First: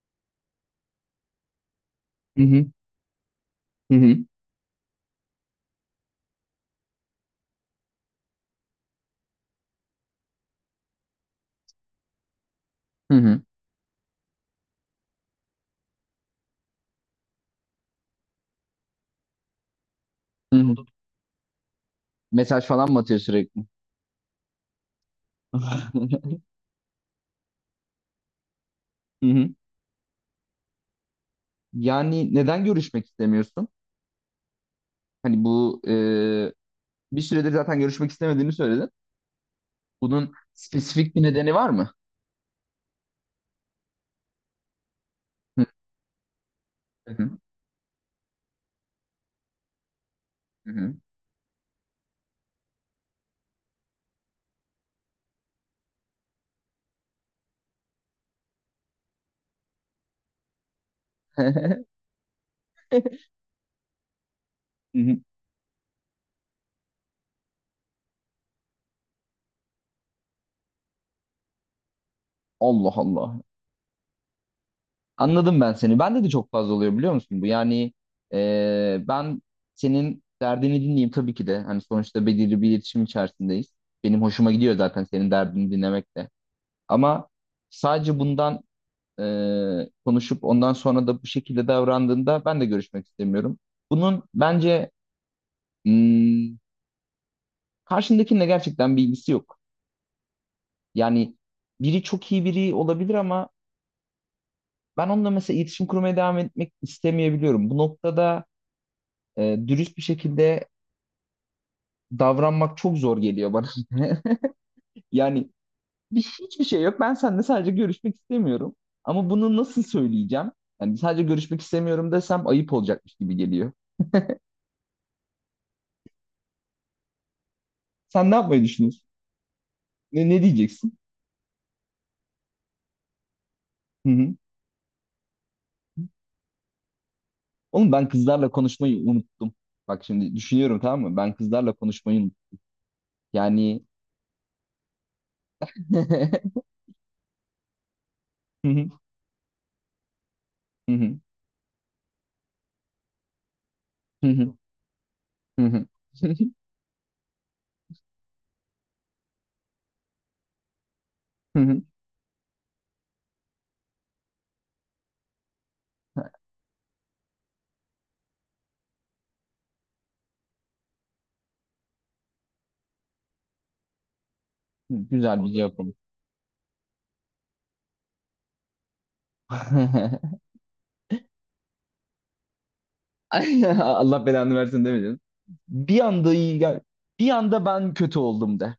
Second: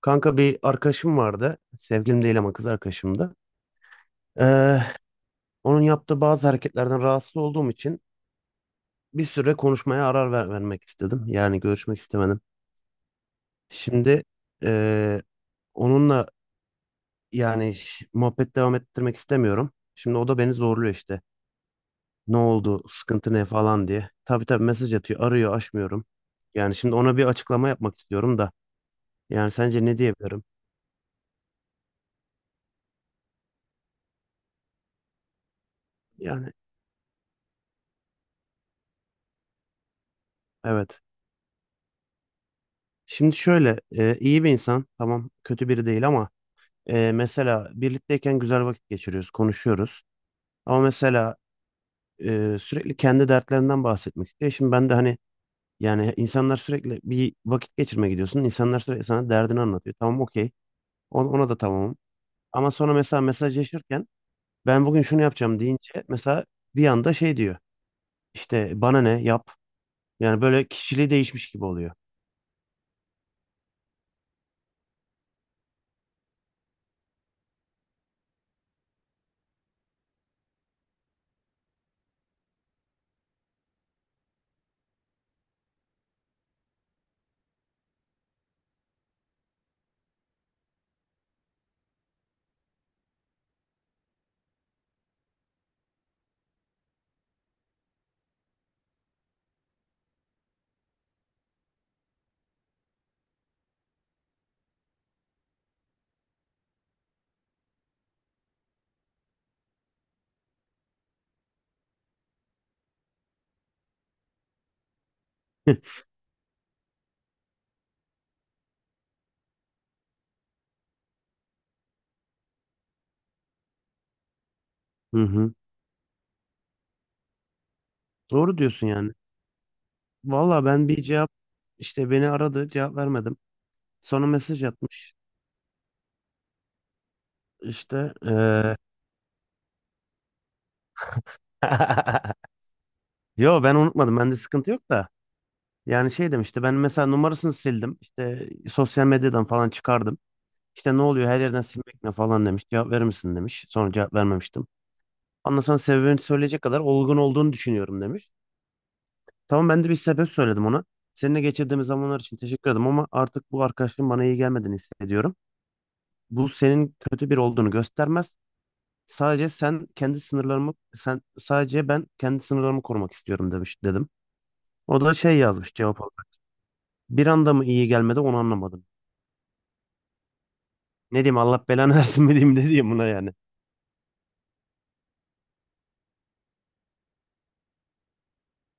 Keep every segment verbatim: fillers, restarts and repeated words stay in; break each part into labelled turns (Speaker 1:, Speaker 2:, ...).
Speaker 1: Kanka bir arkadaşım vardı. Sevgilim değil
Speaker 2: Hı
Speaker 1: ama
Speaker 2: hı.
Speaker 1: kız arkadaşımdı.
Speaker 2: Hı hı.
Speaker 1: Ee, Onun yaptığı bazı hareketlerden rahatsız olduğum için bir süre konuşmaya arar ver- vermek istedim. Yani görüşmek istemedim.
Speaker 2: Hı hı.
Speaker 1: Şimdi ee, onunla yani ş- muhabbet devam ettirmek istemiyorum. Şimdi o da beni
Speaker 2: Hı hı. O.
Speaker 1: zorluyor işte. Ne
Speaker 2: Mesaj
Speaker 1: oldu?
Speaker 2: falan mı atıyor
Speaker 1: Sıkıntı ne
Speaker 2: sürekli?
Speaker 1: falan diye. Tabii tabii mesaj atıyor. Arıyor, açmıyorum. Yani şimdi ona bir açıklama yapmak istiyorum da.
Speaker 2: Hı hı.
Speaker 1: Yani sence ne diyebilirim?
Speaker 2: Yani neden görüşmek istemiyorsun? Hani bu e,
Speaker 1: Yani
Speaker 2: bir süredir zaten görüşmek istemediğini söyledin. Bunun
Speaker 1: evet.
Speaker 2: spesifik bir nedeni var mı?
Speaker 1: Şimdi şöyle e, iyi bir insan. Tamam kötü biri değil ama Ee,
Speaker 2: Hı hı.
Speaker 1: mesela birlikteyken güzel vakit geçiriyoruz, konuşuyoruz.
Speaker 2: Hı
Speaker 1: Ama
Speaker 2: hı.
Speaker 1: mesela e, sürekli kendi dertlerinden bahsetmek istiyor. Şimdi ben de hani yani insanlar sürekli bir vakit geçirmeye gidiyorsun. İnsanlar sürekli sana derdini anlatıyor. Tamam okey. Ona, ona da tamamım. Ama sonra mesela mesajlaşırken ben
Speaker 2: Hı
Speaker 1: bugün
Speaker 2: hı.
Speaker 1: şunu yapacağım deyince mesela bir anda şey diyor. İşte bana ne yap. Yani böyle kişiliği değişmiş gibi oluyor.
Speaker 2: Allah Allah. Anladım ben seni. Bende de çok fazla oluyor biliyor musun bu? Yani e, ben senin derdini dinleyeyim tabii ki de. Hani sonuçta belirli bir iletişim içerisindeyiz. Benim hoşuma gidiyor zaten senin derdini dinlemek de. Ama sadece bundan e, konuşup ondan sonra da bu şekilde davrandığında ben de görüşmek istemiyorum. Bunun bence hmm, karşındakinle gerçekten bir ilgisi yok. Yani biri çok iyi biri olabilir ama ben onunla mesela iletişim kurmaya devam etmek istemeyebiliyorum. Bu noktada e, dürüst bir şekilde davranmak çok zor geliyor bana. Yani bir, hiçbir şey yok. Ben seninle sadece görüşmek istemiyorum. Ama bunu nasıl söyleyeceğim? Yani sadece görüşmek istemiyorum desem ayıp olacakmış gibi geliyor.
Speaker 1: Hı hı.
Speaker 2: Sen ne
Speaker 1: Doğru
Speaker 2: yapmayı
Speaker 1: diyorsun
Speaker 2: düşünüyorsun?
Speaker 1: yani.
Speaker 2: Ne, ne
Speaker 1: Valla ben
Speaker 2: diyeceksin?
Speaker 1: bir cevap işte beni aradı, cevap vermedim.
Speaker 2: Hı
Speaker 1: Sonra
Speaker 2: hı.
Speaker 1: mesaj atmış.
Speaker 2: Oğlum ben
Speaker 1: İşte
Speaker 2: kızlarla
Speaker 1: eee
Speaker 2: konuşmayı unuttum. Bak şimdi düşünüyorum tamam mı? Ben kızlarla konuşmayı unuttum.
Speaker 1: yo ben
Speaker 2: Yani
Speaker 1: unutmadım. Bende sıkıntı yok da. Yani şey demişti, ben mesela numarasını sildim. İşte
Speaker 2: Hı hı,
Speaker 1: sosyal medyadan falan çıkardım.
Speaker 2: hı
Speaker 1: İşte ne
Speaker 2: hı,
Speaker 1: oluyor her yerden silmek ne falan demiş. Cevap verir misin demiş. Sonra cevap
Speaker 2: hı hı,
Speaker 1: vermemiştim. Ondan
Speaker 2: hı
Speaker 1: sonra
Speaker 2: hı,
Speaker 1: sebebini
Speaker 2: hı hı.
Speaker 1: söyleyecek kadar olgun olduğunu düşünüyorum demiş. Tamam ben de bir sebep söyledim ona. Seninle
Speaker 2: Hı hı.
Speaker 1: geçirdiğimiz zamanlar için teşekkür ederim ama artık bu arkadaşlığın bana iyi gelmediğini hissediyorum. Bu senin kötü biri olduğunu göstermez. Sadece sen kendi sınırlarımı sen sadece ben kendi sınırlarımı korumak istiyorum demiş dedim. O da şey
Speaker 2: Güzel bir
Speaker 1: yazmış
Speaker 2: cevap oldu.
Speaker 1: cevap olarak. Bir anda mı iyi gelmedi onu anlamadım. Ne diyeyim, Allah belanı versin mi diyeyim ne diyeyim buna yani.
Speaker 2: Allah belanı versin demeyeceğim. Bir anda iyi gel. Bir anda ben kötü oldum de.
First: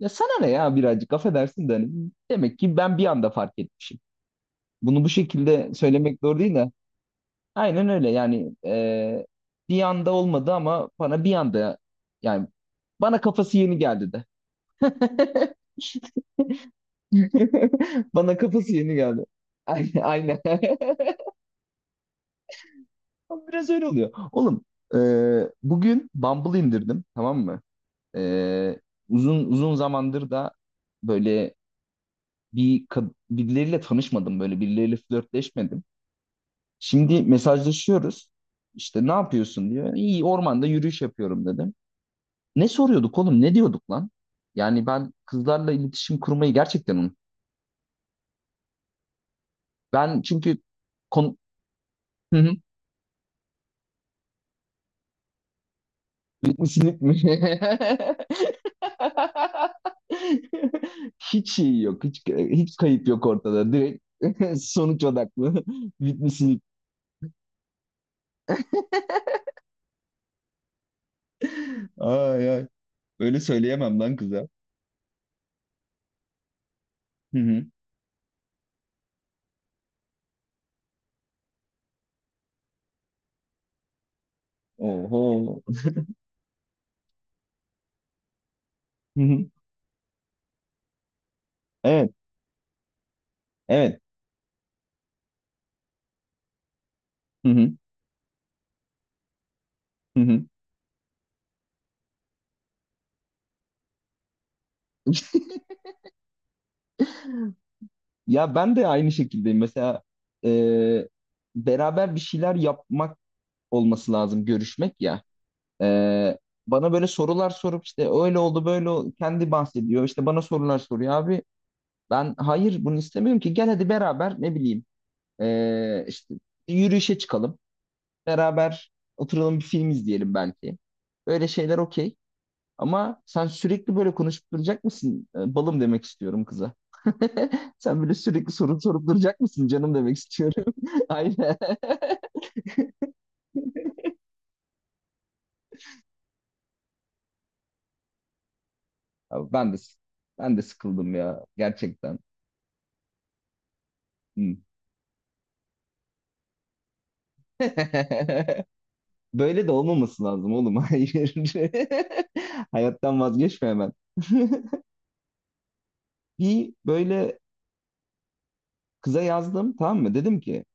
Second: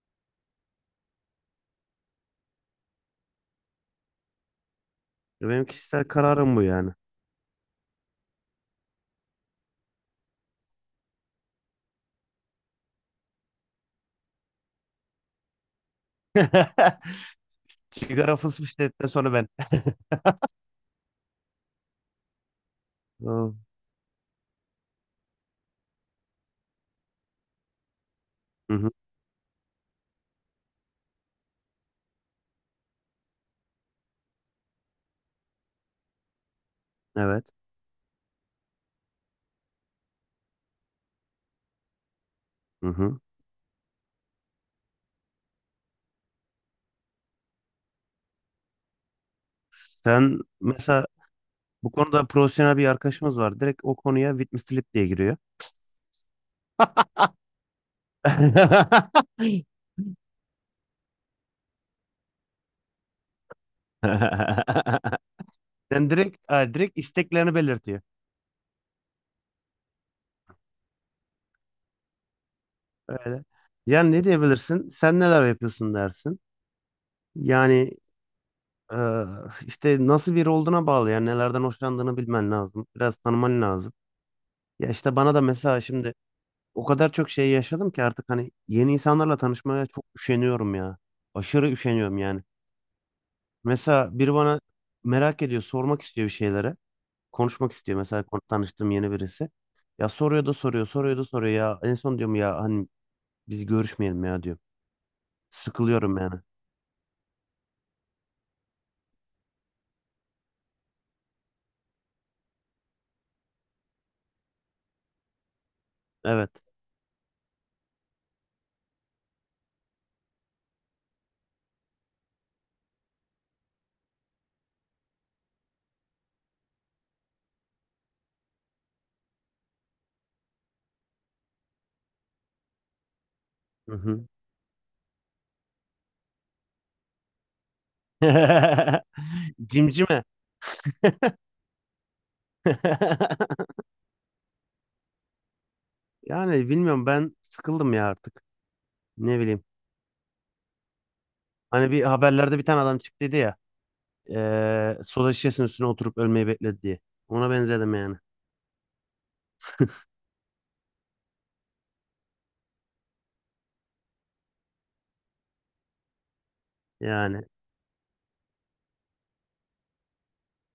Speaker 2: Ya sana ne ya birazcık affedersin de hani demek ki ben bir anda fark etmişim. Bunu bu
Speaker 1: E, Benim
Speaker 2: şekilde
Speaker 1: kişisel
Speaker 2: söylemek doğru
Speaker 1: kararım
Speaker 2: değil.
Speaker 1: bu yani.
Speaker 2: Aynen öyle yani e, bir anda olmadı ama bana bir anda yani bana kafası yeni geldi de.
Speaker 1: Sigara
Speaker 2: Bana kafası yeni
Speaker 1: fısfışladıktan
Speaker 2: geldi.
Speaker 1: sonra ben.
Speaker 2: Aynen aynen. Ama
Speaker 1: Hı
Speaker 2: biraz öyle oluyor. Oğlum e, bugün Bumble indirdim tamam mı? E,
Speaker 1: hı,
Speaker 2: uzun uzun zamandır da böyle bir kad- birileriyle tanışmadım, böyle birileriyle flörtleşmedim. Şimdi
Speaker 1: evet.
Speaker 2: mesajlaşıyoruz. İşte ne yapıyorsun diyor. İyi, ormanda yürüyüş yapıyorum dedim. Ne
Speaker 1: Hı
Speaker 2: soruyorduk
Speaker 1: hı.
Speaker 2: oğlum? Ne diyorduk lan? Yani ben kızlarla iletişim kurmayı gerçekten unuttum. Ben
Speaker 1: Sen
Speaker 2: çünkü
Speaker 1: mesela
Speaker 2: kon...
Speaker 1: bu konuda
Speaker 2: Hı hı.
Speaker 1: profesyonel bir arkadaşımız var. Direkt o konuya witness slip diye giriyor.
Speaker 2: Bitmişsiniz mi? Hiç şey yok. Hiç, hiç kayıp yok ortada. Direkt sonuç odaklı.
Speaker 1: Sen direkt,
Speaker 2: Bitmişsiniz.
Speaker 1: ha, direkt isteklerini belirtiyor.
Speaker 2: Ay ay. Öyle
Speaker 1: Öyle.
Speaker 2: söyleyemem
Speaker 1: Yani
Speaker 2: lan
Speaker 1: ne
Speaker 2: kıza.
Speaker 1: diyebilirsin? Sen neler yapıyorsun dersin.
Speaker 2: Hı hı.
Speaker 1: Yani eee, işte nasıl biri olduğuna bağlı. Yani nelerden hoşlandığını bilmen lazım. Biraz tanıman lazım. Ya işte bana da
Speaker 2: Oho.
Speaker 1: mesela şimdi o kadar çok şey yaşadım ki artık hani yeni
Speaker 2: Hı
Speaker 1: insanlarla
Speaker 2: hı.
Speaker 1: tanışmaya çok üşeniyorum ya. Aşırı
Speaker 2: Evet.
Speaker 1: üşeniyorum yani.
Speaker 2: Evet.
Speaker 1: Mesela biri bana merak ediyor, sormak istiyor bir şeylere.
Speaker 2: Hı hı.
Speaker 1: Konuşmak istiyor mesela kon- tanıştığım yeni birisi. Ya
Speaker 2: Hı hı.
Speaker 1: soruyor da soruyor, soruyor da soruyor ya. En son diyorum ya hani biz görüşmeyelim ya diyor. Sıkılıyorum yani.
Speaker 2: Ya ben de aynı şekildeyim. Mesela e, beraber bir şeyler yapmak olması lazım görüşmek ya. Ee,
Speaker 1: Evet.
Speaker 2: bana böyle sorular sorup işte öyle oldu böyle oldu, kendi bahsediyor. İşte bana sorular soruyor abi. Ben hayır, bunu istemiyorum ki. Gel hadi beraber, ne bileyim, ee, işte bir yürüyüşe çıkalım. Beraber oturalım, bir film izleyelim belki. Böyle şeyler okey. Ama sen
Speaker 1: Hı
Speaker 2: sürekli böyle
Speaker 1: hı.
Speaker 2: konuşup duracak mısın? Ee, Balım demek istiyorum kıza. Sen böyle sürekli soru sorup duracak mısın canım demek
Speaker 1: Cimcime.
Speaker 2: istiyorum. Aynen.
Speaker 1: Yani bilmiyorum, ben sıkıldım ya artık. Ne
Speaker 2: Abi
Speaker 1: bileyim.
Speaker 2: ben de ben de sıkıldım ya,
Speaker 1: Hani bir
Speaker 2: gerçekten.
Speaker 1: haberlerde bir tane adam çıktıydı ya.
Speaker 2: Hı.
Speaker 1: eee soda şişesinin üstüne oturup ölmeyi bekledi diye. Ona benzedim yani.
Speaker 2: Böyle de olmaması lazım oğlum. Hayır. Hayattan vazgeçme hemen. Bir böyle
Speaker 1: Yani.
Speaker 2: kıza yazdım tamam mı? Dedim ki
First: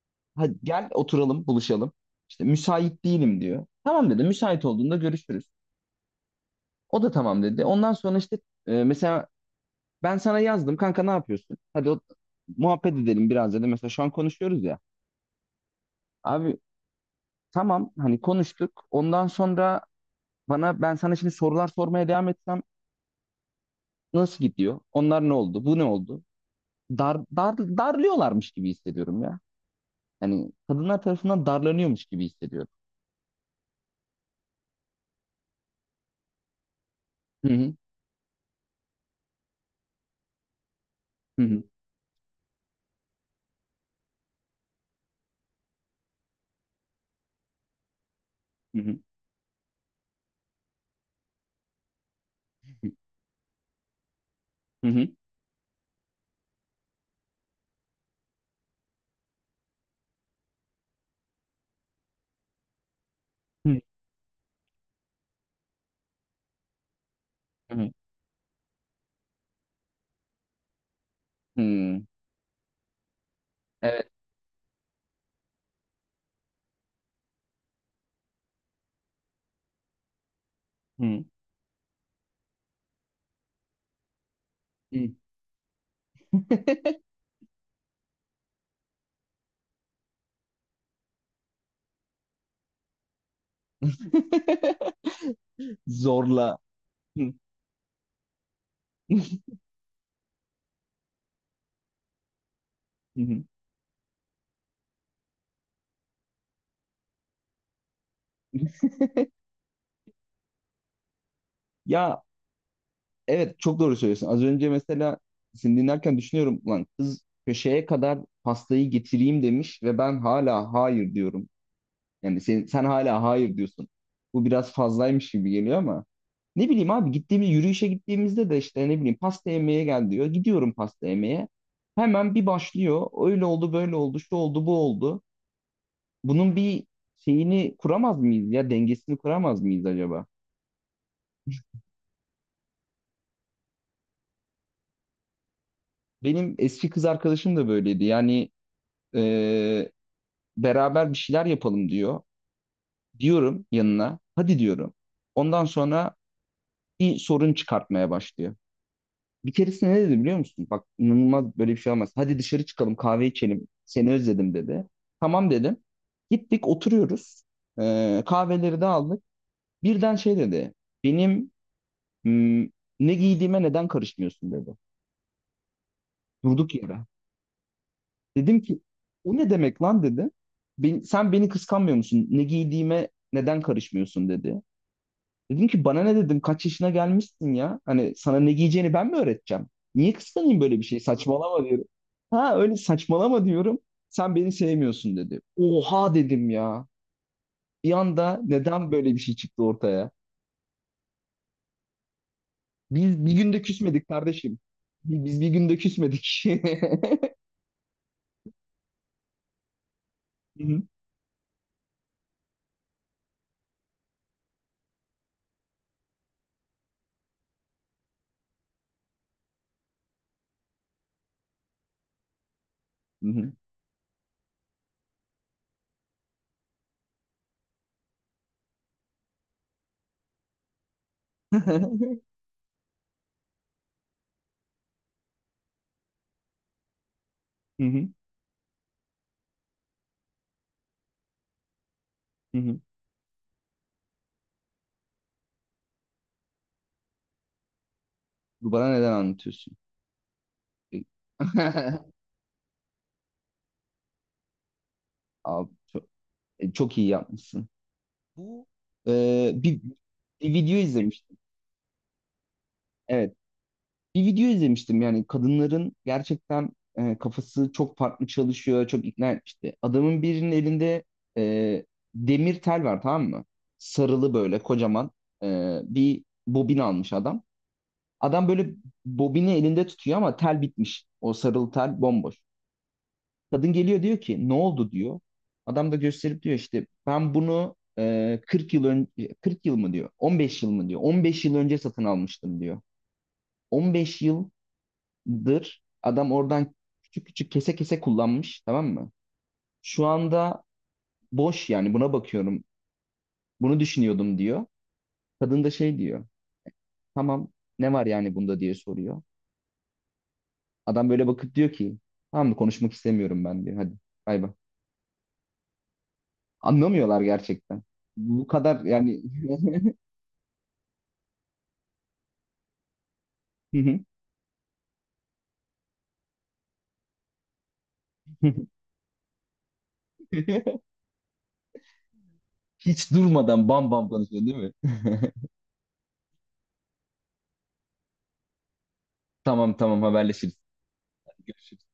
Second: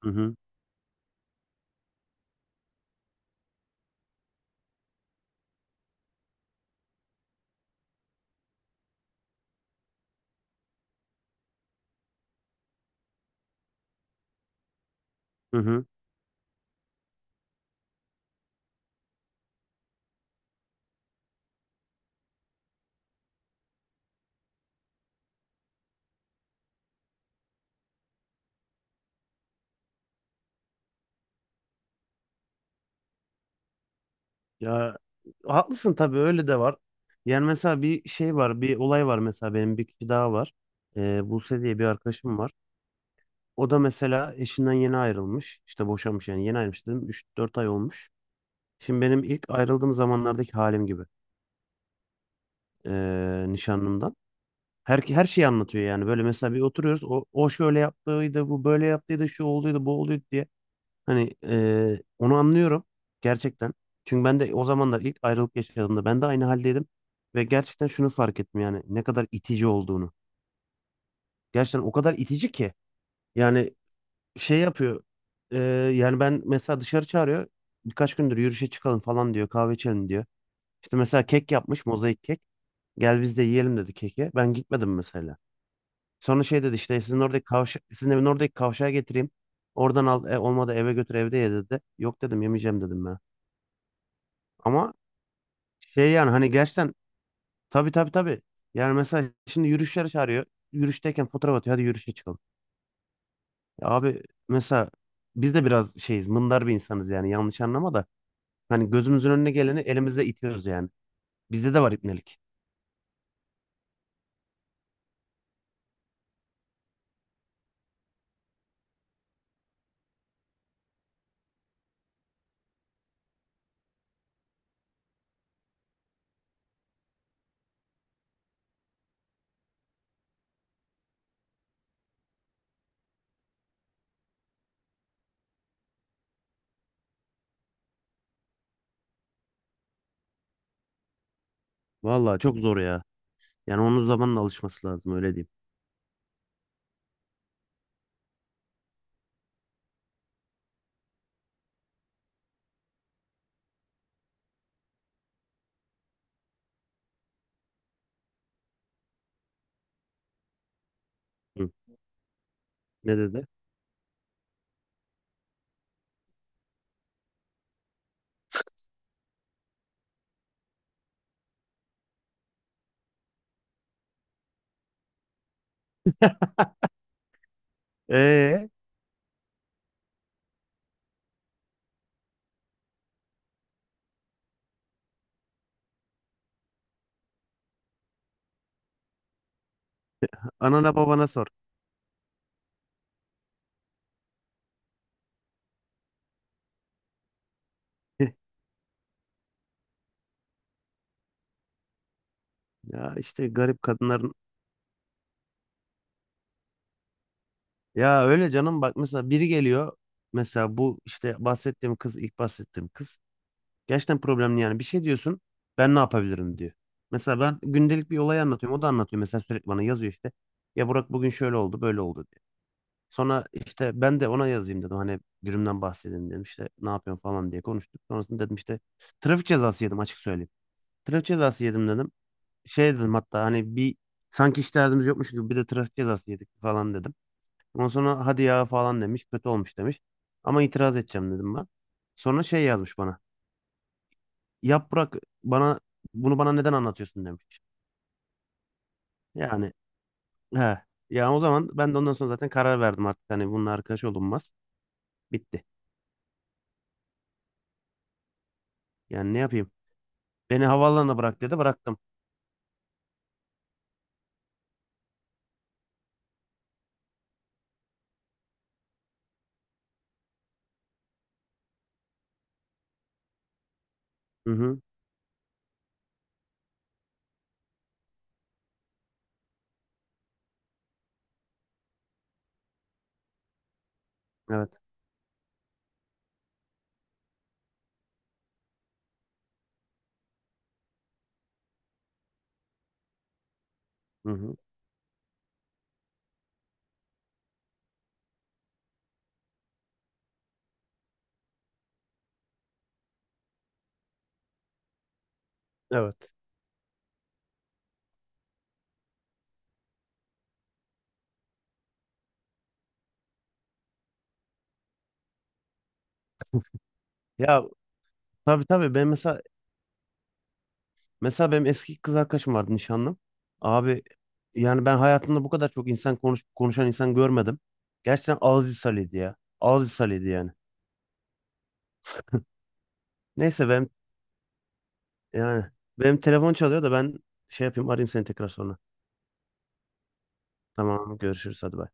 Speaker 1: Hı hı.
Speaker 2: hadi gel oturalım, buluşalım. İşte müsait değilim diyor. Tamam dedi, müsait olduğunda görüşürüz. O da tamam dedi. Ondan sonra işte e, mesela ben sana yazdım kanka, ne yapıyorsun? Hadi o, muhabbet edelim biraz dedi. Mesela şu an konuşuyoruz ya.
Speaker 1: Hı hı.
Speaker 2: Abi tamam, hani konuştuk. Ondan sonra bana ben sana şimdi sorular sormaya devam etsem, nasıl gidiyor? Onlar ne oldu? Bu ne oldu? Dar, dar, darlıyorlarmış gibi hissediyorum ya. Yani kadınlar tarafından darlanıyormuş gibi hissediyorum.
Speaker 1: Ya haklısın, tabii öyle de var. Yani
Speaker 2: Hı hı.
Speaker 1: mesela bir şey var, bir olay var, mesela benim bir kişi daha var. Eee
Speaker 2: Hı hı.
Speaker 1: Buse diye bir arkadaşım var. O da mesela eşinden yeni ayrılmış. İşte boşanmış yani yeni ayrılmış dedim. üç dört ay olmuş.
Speaker 2: Hı hı.
Speaker 1: Şimdi benim ilk ayrıldığım zamanlardaki halim gibi, eee, nişanlımdan.
Speaker 2: Hı
Speaker 1: Her,
Speaker 2: hı.
Speaker 1: her şeyi anlatıyor yani. Böyle mesela bir oturuyoruz. O, o şöyle yaptıydı, bu böyle yaptıydı, şu olduydu, bu olduydu diye. Hani eee, onu anlıyorum gerçekten. Çünkü ben de o zamanlar ilk ayrılık yaşadığımda ben de aynı haldeydim. Ve
Speaker 2: Hı
Speaker 1: gerçekten şunu fark ettim, yani ne kadar itici olduğunu.
Speaker 2: hı.
Speaker 1: Gerçekten o
Speaker 2: Hı.
Speaker 1: kadar itici ki. Yani
Speaker 2: Evet.
Speaker 1: şey yapıyor. eee, yani ben mesela dışarı çağırıyor. Birkaç gündür yürüyüşe çıkalım falan diyor, kahve içelim diyor. İşte
Speaker 2: Hı
Speaker 1: mesela kek yapmış, mozaik kek. Gel biz de yiyelim dedi keki. Ben gitmedim
Speaker 2: hı.
Speaker 1: mesela. Sonra şey dedi, işte sizin oradaki kavşa sizin evin oradaki kavşağa getireyim. Oradan al, e, olmadı eve götür evde ye dedi. Yok dedim, yemeyeceğim dedim ben. Ama şey yani hani
Speaker 2: Zorla.
Speaker 1: gerçekten
Speaker 2: Hı.
Speaker 1: tabii tabii tabii. Yani mesela şimdi yürüyüşlere çağırıyor. Yürüyüşteyken fotoğraf atıyor. Hadi yürüyüşe çıkalım.
Speaker 2: Hı hı.
Speaker 1: Ya abi mesela biz de biraz şeyiz, mındar bir insanız yani, yanlış anlama da. Hani gözümüzün önüne geleni elimizle itiyoruz yani. Bizde de var
Speaker 2: Ya
Speaker 1: ibnelik.
Speaker 2: evet, çok doğru söylüyorsun. Az önce mesela seni dinlerken düşünüyorum, lan kız köşeye kadar pastayı getireyim demiş ve ben hala hayır diyorum. Yani sen, sen hala hayır diyorsun. Bu biraz fazlaymış gibi geliyor ama ne bileyim abi, gittiğimiz yürüyüşe gittiğimizde de işte ne bileyim, pasta yemeye gel diyor. Gidiyorum pasta yemeye. Hemen bir başlıyor. Öyle oldu, böyle oldu, şu oldu, bu oldu. Bunun bir şeyini kuramaz mıyız ya? Dengesini kuramaz mıyız acaba?
Speaker 1: Vallahi çok zor ya. Yani onun zamanla alışması lazım, öyle diyeyim.
Speaker 2: Benim eski kız arkadaşım da böyleydi. Yani eee, beraber bir şeyler yapalım diyor. Diyorum yanına. Hadi diyorum. Ondan sonra bir sorun çıkartmaya başlıyor. Bir keresinde ne dedi biliyor musun? Bak inanılmaz,
Speaker 1: Hı.
Speaker 2: böyle bir şey olmaz. Hadi dışarı çıkalım,
Speaker 1: Ne
Speaker 2: kahve
Speaker 1: dedi?
Speaker 2: içelim. Seni özledim dedi. Tamam dedim. Gittik, oturuyoruz. Ee, kahveleri de aldık. Birden şey dedi. Benim hmm, ne giydiğime neden karışmıyorsun dedi. Durduk yere. Dedim
Speaker 1: Ee,
Speaker 2: ki o ne demek lan dedi. "Ben- sen beni kıskanmıyor musun? Ne giydiğime neden karışmıyorsun dedi. Dedim ki bana ne, dedim, kaç yaşına gelmişsin ya? Hani sana ne giyeceğini ben mi öğreteceğim? Niye kıskanayım böyle bir
Speaker 1: Anana
Speaker 2: şey?
Speaker 1: babana sor.
Speaker 2: Saçmalama diyorum. Ha öyle, saçmalama diyorum. Sen beni sevmiyorsun dedi. Oha dedim ya. Bir anda neden böyle bir şey çıktı ortaya?
Speaker 1: Ya
Speaker 2: Biz bir
Speaker 1: işte
Speaker 2: günde
Speaker 1: garip
Speaker 2: küsmedik
Speaker 1: kadınların,
Speaker 2: kardeşim. Bi- Biz bir günde küsmedik.
Speaker 1: ya öyle canım bak, mesela biri geliyor,
Speaker 2: Hı
Speaker 1: mesela
Speaker 2: hı,
Speaker 1: bu işte bahsettiğim kız, ilk bahsettiğim kız, gerçekten problemli yani, bir şey diyorsun ben ne yapabilirim diyor. Mesela ben gündelik bir olay anlatıyorum, o da anlatıyor mesela, sürekli bana yazıyor işte ya, Burak bugün şöyle oldu böyle oldu diyor.
Speaker 2: hı
Speaker 1: Sonra
Speaker 2: hı,
Speaker 1: işte ben de ona yazayım dedim, hani günümden bahsedeyim dedim, işte ne yapıyorsun falan diye konuştuk. Sonrasında dedim işte, trafik cezası yedim açık söyleyeyim. Trafik cezası yedim dedim. Şey dedim hatta, hani bir, sanki hiç derdimiz yokmuş gibi bir de trafik cezası yedik falan dedim.
Speaker 2: hı
Speaker 1: Ondan
Speaker 2: hı,
Speaker 1: sonra hadi ya falan demiş. Kötü olmuş demiş. Ama itiraz edeceğim dedim ben. Sonra
Speaker 2: hı
Speaker 1: şey
Speaker 2: hı.
Speaker 1: yazmış bana. Yap bırak bana, bunu bana neden anlatıyorsun demiş.
Speaker 2: Bu bana neden
Speaker 1: Yani
Speaker 2: anlatıyorsun?
Speaker 1: he. Ya o zaman ben de ondan sonra zaten karar verdim artık. Hani bununla arkadaş olunmaz. Bitti.
Speaker 2: Abi çok, e, çok iyi yapmışsın. Bu
Speaker 1: Yani ne
Speaker 2: Ee,
Speaker 1: yapayım?
Speaker 2: bir, bir
Speaker 1: Beni
Speaker 2: video
Speaker 1: havaalanına
Speaker 2: izlemiştim.
Speaker 1: bırak dedi, bıraktım.
Speaker 2: Evet. Bir video izlemiştim, yani kadınların gerçekten e, kafası çok farklı çalışıyor, çok ikna etmişti. Adamın birinin elinde e, demir tel var tamam mı? Sarılı
Speaker 1: Hı
Speaker 2: böyle
Speaker 1: hı.
Speaker 2: kocaman e, bir bobin almış adam. Adam böyle bobini elinde tutuyor ama tel bitmiş. O sarılı tel bomboş. Kadın geliyor, diyor ki ne
Speaker 1: Evet.
Speaker 2: oldu diyor. Adam da gösterip diyor, işte ben bunu e, kırk yıl önce, kırk yıl mı diyor on beş yıl mı diyor, on beş yıl önce satın almıştım diyor. on beş
Speaker 1: Hı
Speaker 2: yıl
Speaker 1: hı.
Speaker 2: dır. Adam oradan küçük küçük, kese kese kullanmış tamam mı? Şu anda boş, yani buna bakıyorum. Bunu düşünüyordum diyor. Kadın da şey diyor.
Speaker 1: Evet.
Speaker 2: Tamam, ne var yani bunda diye soruyor. Adam böyle bakıp diyor ki tamam mı, konuşmak istemiyorum ben diyor. Hadi bay bay. Anlamıyorlar
Speaker 1: Ya
Speaker 2: gerçekten. Bu
Speaker 1: tabii
Speaker 2: kadar
Speaker 1: tabii ben
Speaker 2: yani
Speaker 1: mesela. Mesela benim eski kız arkadaşım vardı, nişanlım. Abi yani ben hayatımda bu kadar çok insan konuş, konuşan insan görmedim. Gerçekten ağız ishaliydi ya. Ağız ishaliydi yani.
Speaker 2: hiç durmadan
Speaker 1: Neyse
Speaker 2: bam
Speaker 1: benim,
Speaker 2: bam konuşuyor değil mi?
Speaker 1: yani benim telefon çalıyor da ben şey yapayım arayayım seni tekrar sonra.
Speaker 2: Tamam tamam, haberleşiriz.
Speaker 1: Tamam görüşürüz hadi
Speaker 2: Görüşürüz.
Speaker 1: bay.